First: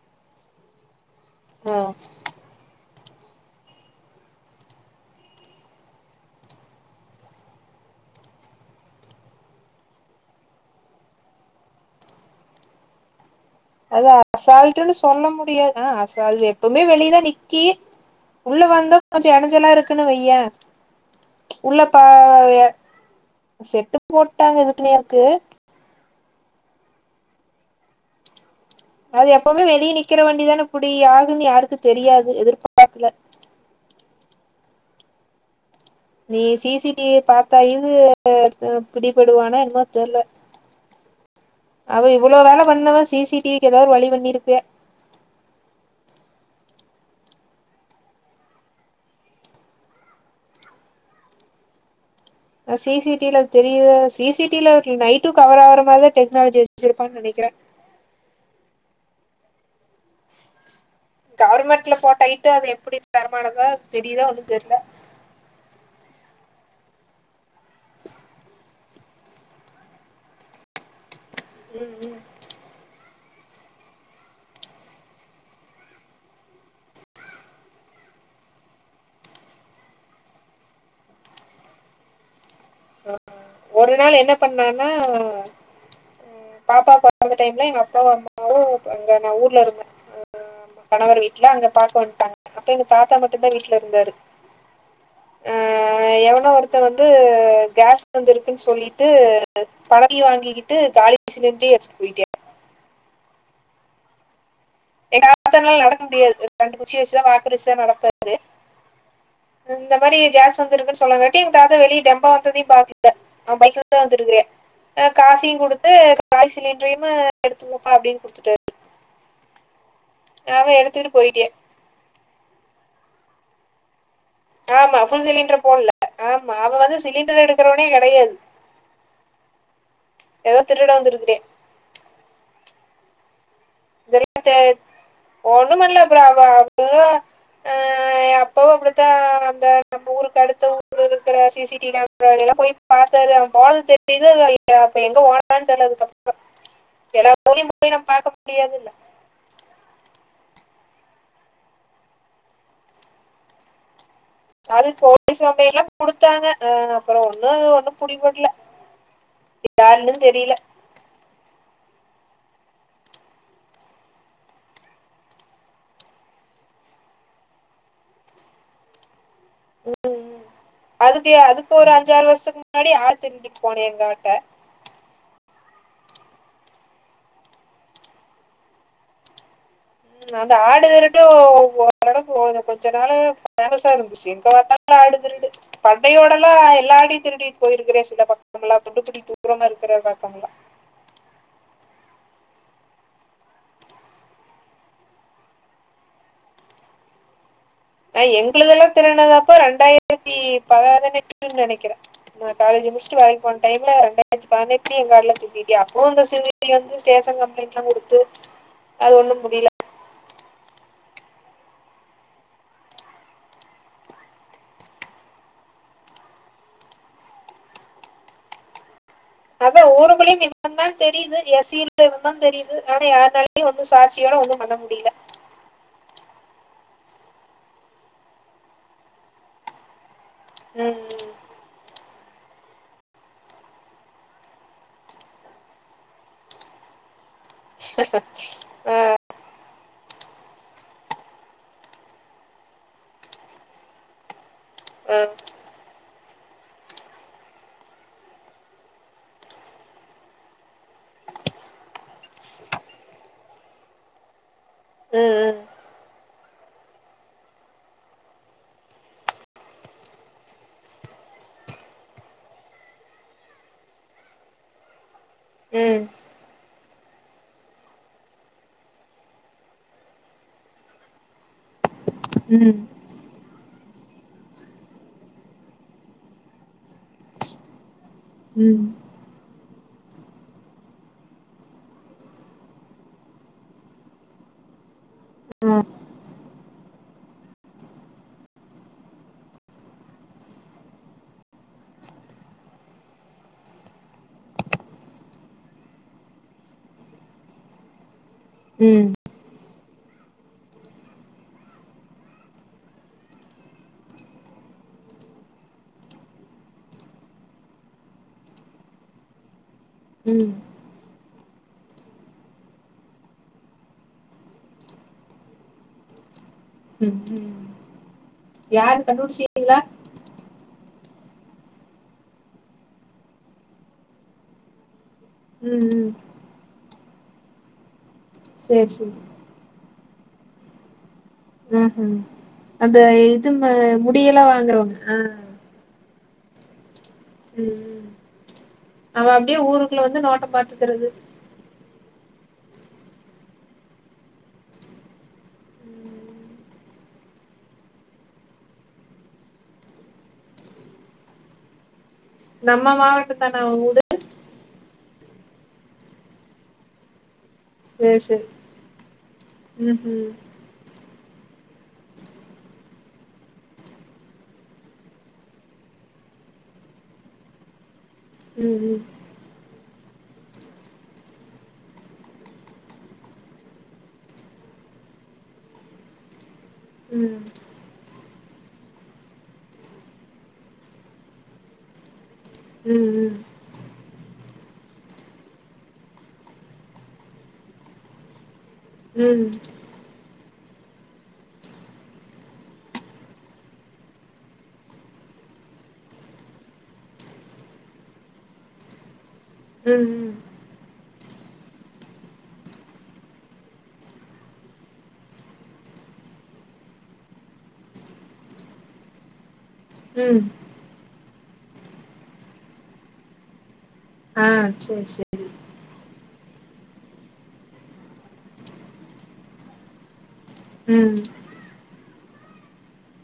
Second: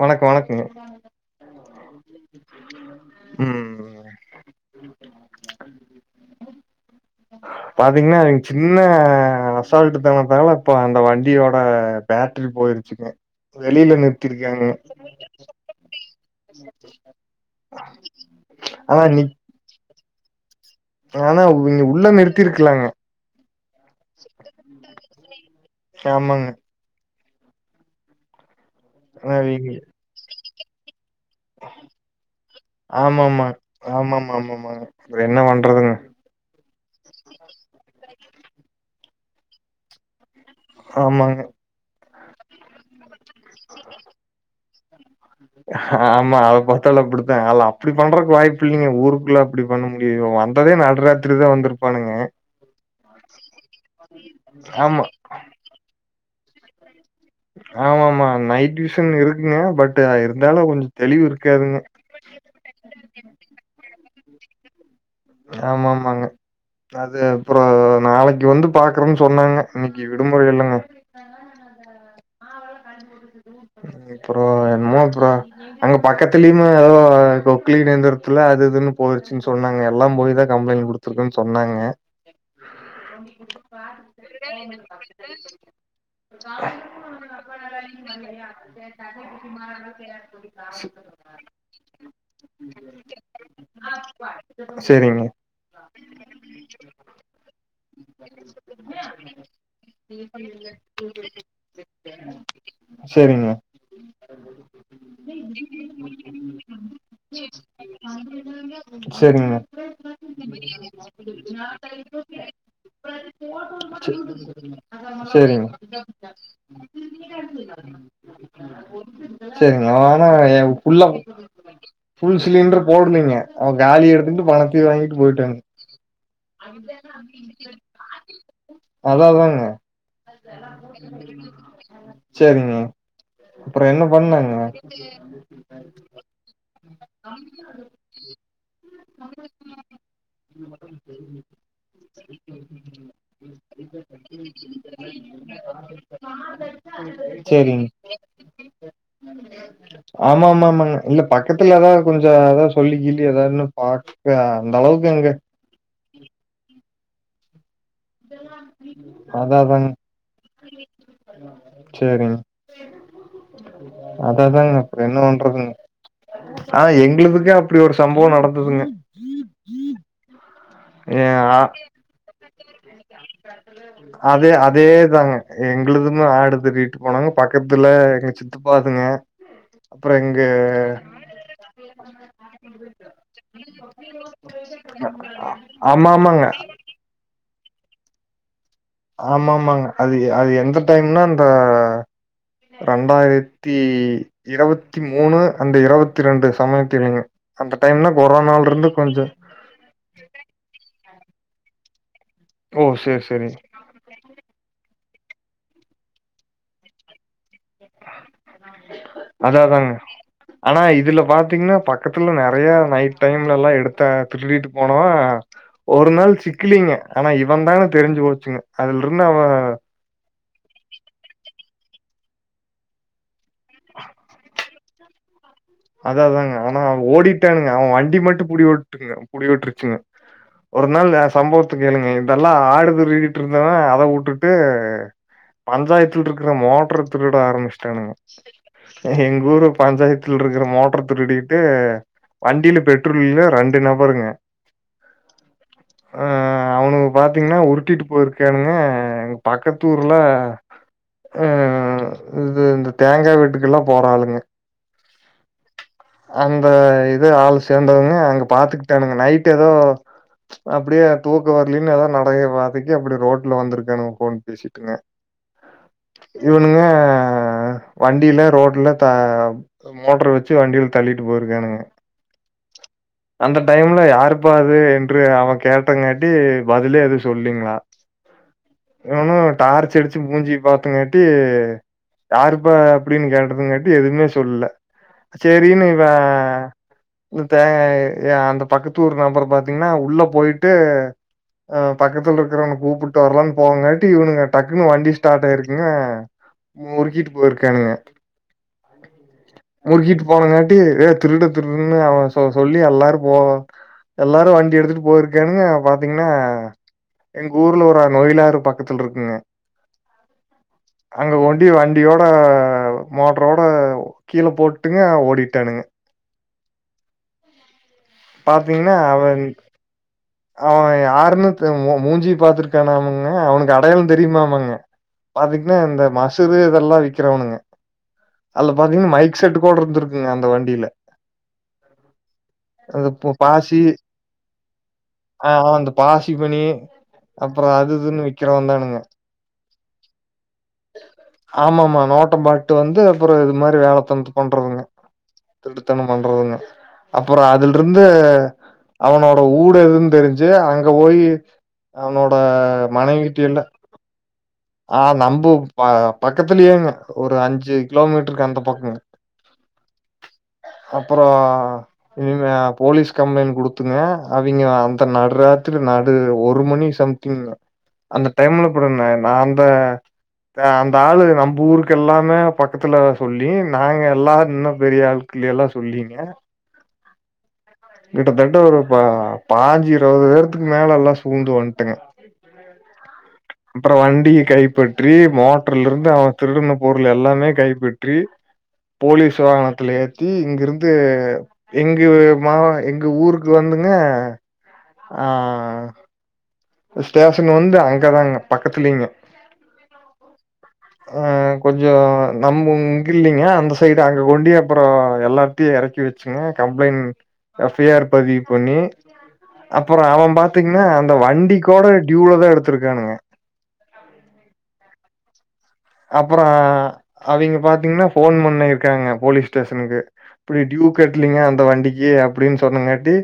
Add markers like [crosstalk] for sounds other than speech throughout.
வணக்கோ வணக்கங்க ஆ உம் ம் [inaudible] பாத்தீங்ன்னா எங் சின்ன அசால்ட் தனத்தால இப்ப அந்த வண்டியோட பேட்டரி போ போயிடுச்சிங்க அதா அசால்ட்டுன்னு சொல்ல முடியாது அ அஸ் அது எப்பேமே வெளியேதா நிக்கி உள்ள வந்தா ஆனா நி கொஞ்ச எடஞ்செல்லா இருக்குன்னு வையே ஆனா உ நீங்க உள்ள நிறுத்திருக்கலாங்க செட்டு போட்டாங்க இதுக்கு நேத்து ஆமாங்க அது ஆனா எப்பவுமே இவிங்க வெளியே நிக்கிற வண்டிதானே புடியா வுன்னு யாருக்கு தெரியாது எதிர்பாக்கல ப்றோ என்ன பண்றதுங்க நீ சி சி டிவி பாத்தா இது அஹ் து பிடிபடுவானோ என்னமோ தெர்ல ஆமாங்க அவ இவ்ளோ வேல பண்ணவ சி சி டிவிக்கு ஏதாவொரு வழி பண்ணிற்ப்பய அஹ ஆமா அத பத்தால அப்டிடுத்தா அலா அப்டி பண்றதுக்கு வாய்ப்பு இல்லிங்க ஊருக்குள்ள அப்டி பண்ண முடியு அந்த ஒரே நடுராத்திரிதா வந்திருப்பானுக அ சி சி டில தெரிய சி சி டில ஆமா நைட்டு கவர் ஆகுற மாறிதா டெக்னாலஜி வச்சி இருப் ஆமா ஆமா நைட்டுவிஷன் இருக்குங்க பட் அ இருந்தாலு தெளிவு இருக்காதுங்க கவர்மெண்ட்ல போட்ட லைட்டு எப்டி தரமானதா தெரியுதா ஒன்னு தெர்ல ஆமாமாங்க அது அப்றோ ஒரு நாளைக்கு வந்து பாக்குறம்னு சொன்னாங்க இன்னைக்கு விடுமுறை இல்லங்க உம் உம் அப்றோ என்னமோ அப்ரோ அங்க பக்கத்துலயுமே ஏதோ கொக்களின் ஏந்திரதுல அது இதுன்னு போயிருச்சின்னு சொன்னாங்க எல்லா போய் தா கம்ப்ளைண்ட் குடுத்துருக்கம் சொன்னாங்க ஒரு நாள் என்ன [inaudible] ம் பாப்பா றந்துட்டே ஊர்ல இருந்தே கணவர் வீட்ல அங்க பாக்க வந்ட்டாங்க அப்ப எங்க தாத்தா மட்டும்தான் வீட்டுல இருந்தாரு சேரிங்க அஹ் எவனோ ஒருத்த வந்து கேஸ் வந்து இருக்குன்னு சொல்லிட்டு பணத்தி வாங் கிகிட்டு காலி சிலிண்டரயு அடிச்சிட்டு போயிட்யா சரிங்க எங்க அத்தனால நடக்க முடியாது ரெண்டு குச்சி வச்சுதா வாக்குருச்சுதா நடப்பாரு சேரிங்க இந்த மாரி கேஸ் வந்திருக்குன்னு சொல்லாங்காட்டியு எங்க தாத்தா வெளிய டெம்போ வந்ததையு பாத்தில அவெ பைக்கு செரி [unintelligible] ஆ காசையு குடுத்து காய் சிலிண்டரையு எடுத்துக்கங்கப்பா அப்டின்னு குடுத்துட்டாரு செரிங்க ஆனா ஏ அவ ஃபுல்லா எடுத்துக்கிட்டு போயிட்டியா வந்து ஃபுல் சிலிண்டர் போடலைங்க அவ காலி எடு ஆமா புஃபுல் சிலிண்டர் போடல ஆமா அவன் வந்து சிலிண்டர் எடுக்குறவனே கெடையாது அதா அதாங்க எதோ திருட வந்துருக்குதே சேரிங்க அப்ப என்ன தெரி- பண்ணாங்க ஒண்ணும் பண்ணல அப்றோ அவ அவுங்க அ எப்பவு அப்டித் க்குற சிசிடிவிமரெல்லா போய் பாத்தாரு அவன் போனது தெரியுது அப்ப எங்க போறான்னு தெரியல அதுக்கப்றோ வ எல்லார் தொழிலு சேரிங்க போயி நம்ம பாக்க முடியாதுல்ல ஆமா ஆமா ஆமாங்க இல்ல பக்கத்துல எதாவது கொஞ்சோ அதாவது சொல்லிகிட்டு எதாவதுன்னு பா அது போலீஸ் கம்பளைண்டெல்லா குடுத்தாங்க அ அ அப்பறோ ஒண்ணு அது ஒண்ணும் புடி படல அதான் யாருன்னு தெரியல சேரிங்க அதாதாங்க அப்றோ என்ன வண்றதுங்க ஆ எங்களுதுக்கே அப்டி ஒரு சம்பவோ நடந்துதுங்க ம் ம் அதுக்கே அ அதுக்கு ஒரு அஞ்சாறு வருஷத்துக்கு முன்னாடி ஆட் அதே அதேதாங்க எங் க்ளுதுமே ஆடு தட்டிட்டு போனாங்க பக்கத்துல எங்க சித்தபாதுங்க ம் அந்த ஆடு விருட்டோ ஓரளவுக்கு கொ கொஞ்ச நாளா பேமஸா இருந்துச்சு எங்க பாத்தாலு ல்ல ஆடு திருடு ஆமா, ஆமாங்க. பண்னையோடல்லா எல்லா ஆட்டையு திருடிட்டு போயிருக்குதே சில பக்க ஆமாமாங்க அது அது எந்த டைம்னா அந்த ரெண்டாயிரத்தி இருவத்தி மூணு அந்த இருவத்தி ரெண்டு சமயத்தில் நீங்க நா எங்களுதெல்லா திருனதாப்போ ரெண்டாயிரத்தி பதுனெட்டு நெனக்குறே நா ஓ! காலேஜ் முடுச்சுட்டு சரி, வேலக்கி சரி. போன டைம்ல ரெண்டாயிரத் பதுனெட் எங்க காட்ல துப்பிட்டியா அப்போ சிந்தனை வந்து ஸ்டேஷன் கம்ப்ளைண்ட்லா குடுத்து அது ஒண்ணும் முடியல அதாதாங்க ஆனா இது இதுல பாத்தீங்கன்னா பக்கத்துல நெறயா நைட் டைம்லல்லா எடுத்தா திருடிட்டு போனவெ ஒரு ஒரு நாள் சிக்கலீங்க ஆனா இவந்தானு தெருஞ்சு போச்சுங்க அதில் அதா ஊருக்குல்லயு இவன் தா தெரியுது யஸ் சீல் இவன்தா தெரியுது ஆனா யார்னாலயு ஒன்னு சாட்சியோட ஒண்ணும் பண்ண முடியல அத தாங்க ஆனா ஓடிட்டானுங்க அவன் வண்டி மட்டு புடி ஓட்டுங்க புடிவட்ருச்சுங்க ஒரு நாள் ஏ ம் சம்பவத்துக் கேளுங்க எ இதல்லா ஆடு திருடிகிட்டு இருந்தனா அத விட்டுட்டு பஞ்சாயத்துல இருக்குற மோட்ரு ட்ரு திருட ஆரம்பிச்சுட்டானுங்க எங்கூரு பஞ்சாயத்துலருக் க்குற மோட்ர திருடிட்டு வண்டில பெட்ரோல் இல்லனா ரெண்டு நபருங்க ஆ அ அ அவனுங்க பாத்தீங்கன்னா உருட்டிட்டு போயிருக்கானுங்க எங்க பக்கத்தூர்ல ம் ம் இது இந்த தேங்கா வீட்டுக்கு எல்லா போறாளுங்க ம் அந்த இது ஆள் சேந்தவுங்க அங்க பாத்துக்குட்டானுங்க நைட் எதோ அப்டியே தூக்கோ வரலேனு ஏதாது நடய பாதைக்கி அப்டி ரோட்ல வந்துருக்கானுங்க ஃபோன் பேசிட்டுங்க ம் இவனுங்க வண்டில ரோட்ல தா மோட்ரு வச்சு ச்சு வண்டில தள்ளிட்டு போயிருக்கானுங்க ம் அந்த டைம்ல யாருப்பா அது என்று அவன் கேட்டங்காட்டி பதிலே எதுவு சொல்லீங்ளா ம் இவனு டார்ச்சு அடுச்சு மூஞ்சிய பாத்தங்காட்டி யாருப்பா அப்படின்னு கேட்டங்காட்டி எதுமே சொல்ல சேரின்னு இவன் இந்த தேங்காய அந்த பக்கத்து ஊர் நபர் பாத்தீங்கன்னா உள்ள போயிட்டு அ பக்கத்துல இருக்கிறவனு கூப்பிட்டு வரலானு போங்காட்டி இவனுங்க டக்குன்னு வண்டி ஸ்டார்ட் ஆயிருக்குங்க முறுக்கிட்டு போயிருக்கானுங்க ம் முறுக்கிட்டு போனங்காட்டி ஏ திருட திருடுன்னு அவன் சொல்லி எல்லாரு போ எல்லாரு வண்டி எடுத்துட்டு போயிருக்கானுங்க பாத்தீங்கன்னா எங்க ஊர்ல ஒரு நெய்யில் ஆறு பக்கத்துல இருக்குங்க ம் அங்க கொண்டி வண்டியோட மோட்டரோட கீழ போ ட்டுங்க ஓடிட்டானுங்க ம் ம் பாத்தீங்கன்னா அவங் அவன் யாருன்னு மூஞ்சி பார்த்திருக்கானாம்ங்க அவுனுக்கு அடையாளோ தெரியுமாமங்க பாத்தீங்கன்னா ம் இந்த ம் மசுரு இதெல்லா விக்கிறவனுங்க அதுல சேரி பாத்தீங்கன்னா சேரி மைக் செட் கூட இருந்திருக்குங்க அந்த வண்டில ம்ஹும் அந்த பு இது ம பாசி முடியெல்லா வாங்குறவங்க ஆ இந்த பாசி மணி அப்றோ அது இதுன்னு விக்கிறவதானுங் அவன் அப்டியே ஊருக்குள்ள வந்து நோட்டம் பாத்துக்குறது ஆமாமா. நோட்டம் பாட்டு வந்து அப்றோ இந்த மாரி வேலை தனத்த பண்றதுங்க திருட்டுத்தணம் பண்றதுங்க அப்றோ அதில் ட்டுருந்து அவனோட வூடு எதுன்னு தெரிஞ்சு அங்க போயி அவனோட நம்ம மாவட்டம் தான மனைவிகிட்டயல்லா அவ ஊடு ஆ நம்பு அ பக்கத்துலயேங்க ஒரு அஞ்சு ஞ்சு சேரி கிலோமீட்டருக்கு சேரி அந்த பக்கோங்க ம்ஹும் அப்றோ இவுங்க போலீஸ் கம்ப்ளைண்ட் குடுத்துங்க அவிங்க அந்த நடுராத்திரி நடு ஒரு மணி சம்திங் அந்த டைம்ல கூட ம் நான்த தா அந்த ஆளு நம்பு ஊருக்கு எல்லாமே பக்கத்துல சொல்லி நாங்க எல் இன்னு பெரிய ஆளுக் விட்ல எல்லா சொல்லீங்க ம் கிட்டத்தட்ட ஒரு பா பாஞ்சி இருவது பேர்த்துக்கு மேல எல்லா சூழ்ந்து வந்துட்டுங்க ம் ம் ம் அப்றோ வண்டி கைப்பற்றி மோட்டர்ல இருந்து அவன் திருடுன பொருள் எல்லாமே கைப்பற்றி போலீஸ் ம் வாகனத்துலயே டி இங்கிருந்து எங்க மா எங்க ஊருக்கு வந்துங்க ஆ ஸ்டேஷன் வந்து அங்கதாங்க பக்கத்துலீங்க ம் ம் ஆ கொஞ்சோ நம் இங்க இல்லைங்க அந்த சைடு அங்க கொண்டி அப்றோ எல்லாருட்டியு எறக்கி வெச்சுங்க கம்ப்ளைண்ட் எஃ ஐ ஆர் பதிவு பண்ணி அப்றோ அவன் ம் பாத்தீங்கன்னா அந்த வண்டி கூட டியூலதா எடுத்திருக்கானுங்க ஆ சேரி சேரி அப்றோ அவிங்க பாத்தீங்கன்னா போன் பண்ணி இருக்காங்க போலீஸ் ஸ்டேஷனுக்கு இப்டி டியூ ம் கட்லீங்க அந்த வண்டிக் கி அப்டின்னு சொன்னங்காட்டி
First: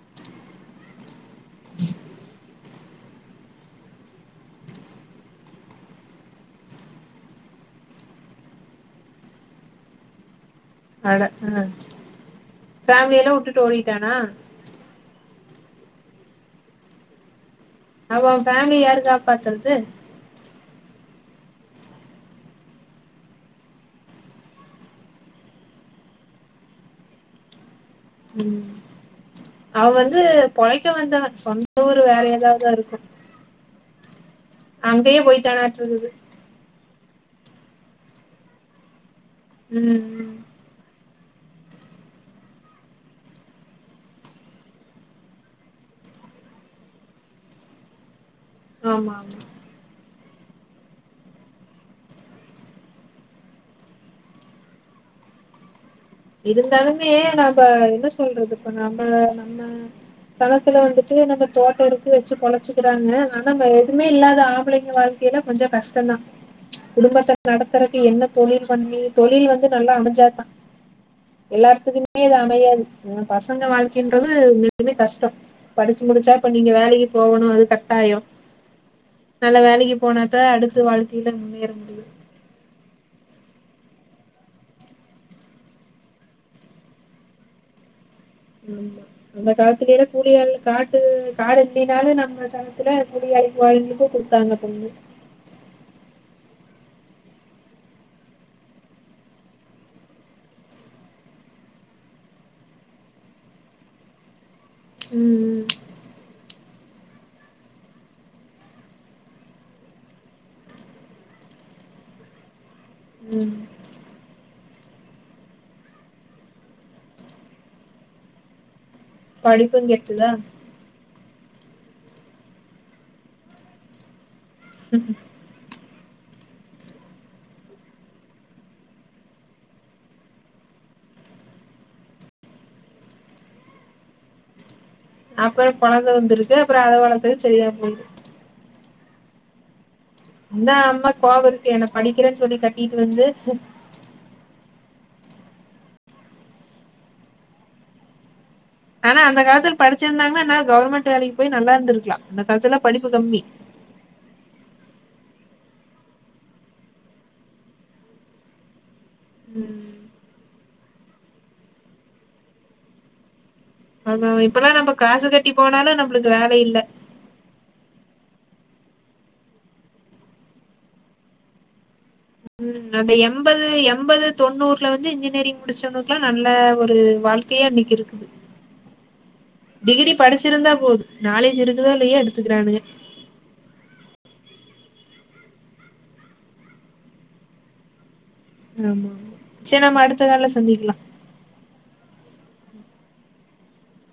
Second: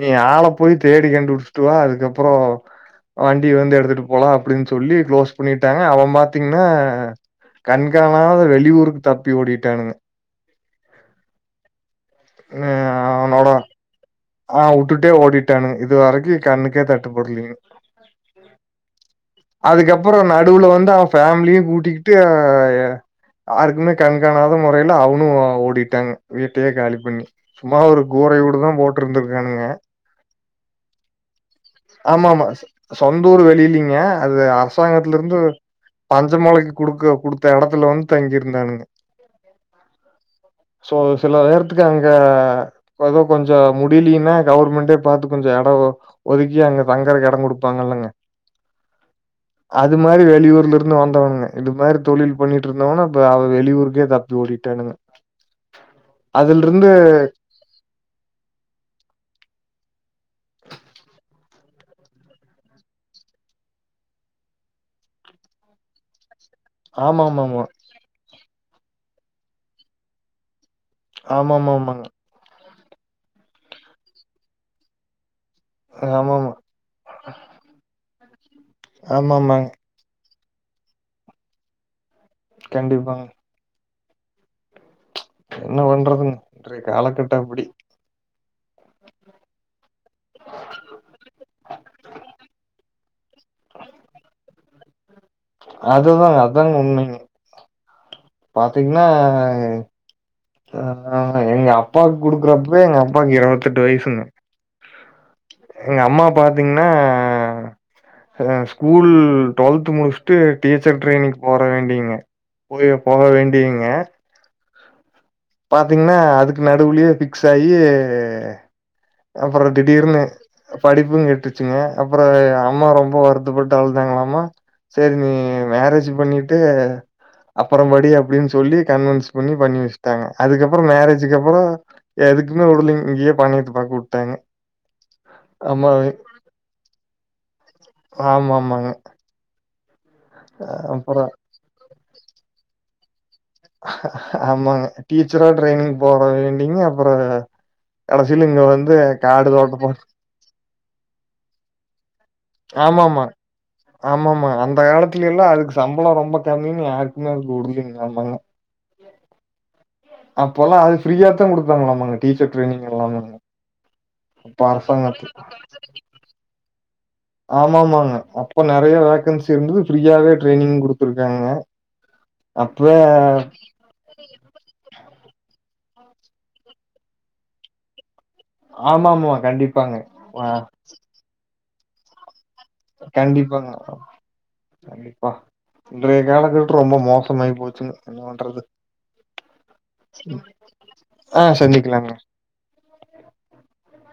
நீ ஆள போய் தேடி கண்டு புடிச்சுட்டு வா அதுக்கப்பறோ வண்டி வந்து எடுத்துட்டு போலா அப்டின்னு சொல்லி குளோஸ் பண்ணிட்டாங்க அவன் பாத்தீங்கன்னா கண்கணாத வெளியூருக்கு தப்பி ஓடிட்டானுங்க அட ஆ அ ஃபேமிலிய எல்லா அவனோட வுட்டுட்டு ஓடிட்டானா ஆ வுட்டுட்டே ஓடிட்டானுங் இது வரைக்கு கண்ணுக்கே தட்டுப்படலீங் அவன் ஃபேமிலிய யாரு காப்பாத்தறது டுல வந்து அவன் ஃபேமிலியே கூட்டிக்கிட்டு எ ஆருக்குமே கண்காணாத முறைல அவனு ஓடிட்டாங் வீட்டையே காலி பண்ணி சும்மா ஒரு கோ விடு ம் தான் போ அவ வந்து பொழைக்க வந்தவ சோன் ஆமாமா சொ சொந்தூர் வெளியிலிங்க அது அங்கேயே அரசாங்கத்தலருந்து போய்ட்டானாட்டு இருக்குது பஞ்சமொளைக்க குடுக்க குடுத்த எடத்துல வந்து தங்கிருந்தானுங்க உம் உம் சோ சில நேரத்துக்கு அங்க ஏதோ கொஞ்சோ முடிலின்னா கவர்மெண்ட்டே பாத்து கொஞ்சோ எடோ போ ஒதுக்கி அங்க தங்கறக்கு எடோ கொடுப்பாங்கல்ல ஆமா ஆமா அது மாதிரி வெளியூர்ல இருந்து வந்தவங்க இது மாதிரி தொழில் பண்ணிட்டு இருந்தவனா இப்ப அவ வெளியூருக்கே தப்பி ஓடிட்டானுங்க அதுல இருந்து இருந்தாலுமே நப என்ன சொல்றது இப்ப நப நம்ம பணத்துல வந்துட்டு நம்ம தோட்ட இருக்கு வச்சு பொழச்சுக்கிறாங்க ஆனா நம்ம எதுவுமே இல்லாத ஆம்பளைங்க வாழ்க்கையே இன்னும் கொஞ்சோ கஷ்டம்தான் ஆமா குடும்பத்த ஆமா ஆமா நடத்துறக்கே என்ன தொழில் பண்ணி தொழில் வந்து நல்லா அமஞ்சாதான் ஆமா ஆமா ஆமாங்க எல்லார்த்துக்குமே அது அமையாது ஏ பசங்க வாழ்க்கைன்றது எதுமே கஷ்டம் படிச்சு முடிச்சா ஆமா ஆமா அப்ப நீங்க வேலைக்கு போகணும் அது கட்டாயம் நல்ல ஆமாமாங்க. வேலைக்கு போனா தா அடுத்த வாழ்க்கையில முன்னேற முடியு கண்டிப்பாங் என்ன பண்றதுன்னு இன்றைய காலக்கட்டம் அப்டி ஆமா அந்த காலத்திலயல்ல கூலியள் காட்டு காடு இல்லைனாலு நம்ம அப்பதா கூலி வேலைக்கு போனாவிங்களுக்கும் கொடுத்தாங்க பொண்ணு அதுதாங்க அதாங்க உண்மைங்க பாத்தீங்கன்னா அதுதாங்க எங்க அப்பாக்கு குடுக்குறப்பவே எங்க அப்பாக்கு இருவத்தெதுட்டு வயசுங்க ம் எங்க அம்மா பாத்தீங்க ஸ்கூல் டுவெல்த் முடிச்சுட்டு டீச்சர் ட்ரெயனிங் போற வேண்டிங்க போய் போக ம் வேண்டியங்க பாத்தீங்கன்னா அதுக்கு நடுவுலே பிக்ஸ் ஆயி அப்ரோ படிப்பு திடீர்னு கெட்டுதா படிப்ப கேட் ச்சங்க அப்ரோ அம்மா ரொம்ப வருத்தப்பட்டு அழுதாங்களமா சேரி நீ மேரேஜ் பண்ணிட்டு அப்ரம் படி அப்படின்னு சொல்லி கன்வின்ஸ் பண்ணி பண்ணி வச்சு டாங்க அதுக்கப்ரோ மேரேஜக்கு அப்ரோ எதுக்குமே உடுலைங் இங்கேயே பண்ணயத்த பாக்க விட்டாங்க அப்ரோ குழந்த வந்துருக்கு அப்ரோ அத வளர்த்து சரியா போ ஆமா ஆமாங்க இந்தா அம்மா அப்பறோ கோபதுக்கு என்ன படிக்கிறேன்னு சொல்லி கட்டிட்டு வந்து ஹா ஹா ஆமாங்க டீச்சரா ட்ரரைனிங் போற வேண்டிங்க அப்ரோ கடசில இங்க வந்து ஆனா அந்த காடு தோட்ட காலத்துல போ படிச்சிருந்தாங்கன்னா நா கவர்மெண்ட் வேலைக்கு போய் நல்லாருந்திருக்கலாம் ஆமாமா ஆமாமா அந்த காலத் துல்லா அதுக்கு சம்பளம் ரொம்ப கம்மின்னு யாருக்குமே அதுக்கு விடுலீங்க ஆமங்க அப்போ எல்லாம் அது ஃப்ரீயா தான் கொடுத்தாங்களாமாங்க டீச்சர் ட்ரெனிங் எல்லாங்க அதான் இப்பல்லாம் நம்ப காசு கட்டி போனாலும் நம்மளுக்கு வேலை இல்ல ஆமாமாங்க அப்ப நறைய வேகன்சி இருந்தது ஃப்ரீயாவே ட்ரைனிங் குடுத்துருக்காங்க அப்பவே உம் அந்த எம்பது எம்பது தொண்ணூறுல வந்து இன்ஜ் நெரிங் முடிச்சவன்னுக்குெல்லாம் நல்ல ஒரு வாழ்க்கையா இன்னைக்கு இருக்குது ஆமா ஆமா கண்டிப்பாங்க டிகிரி ஆ படிச்சிருந்தா போது நாலேஜ் இருக்குதோ இல்லையோ எடுத் கண்டிப்பாங்க கண்டிப்பா இன்றைய காலக்கட்டு ரொம்ப மோசமாயி போச்சுங்க என்ன பண்றது ஆமா ஆமா சரி நம்ம அடுத்த ம் கால்ல சந்திக்கலா ஆ சந்திக்கலாங்க [unintelligible]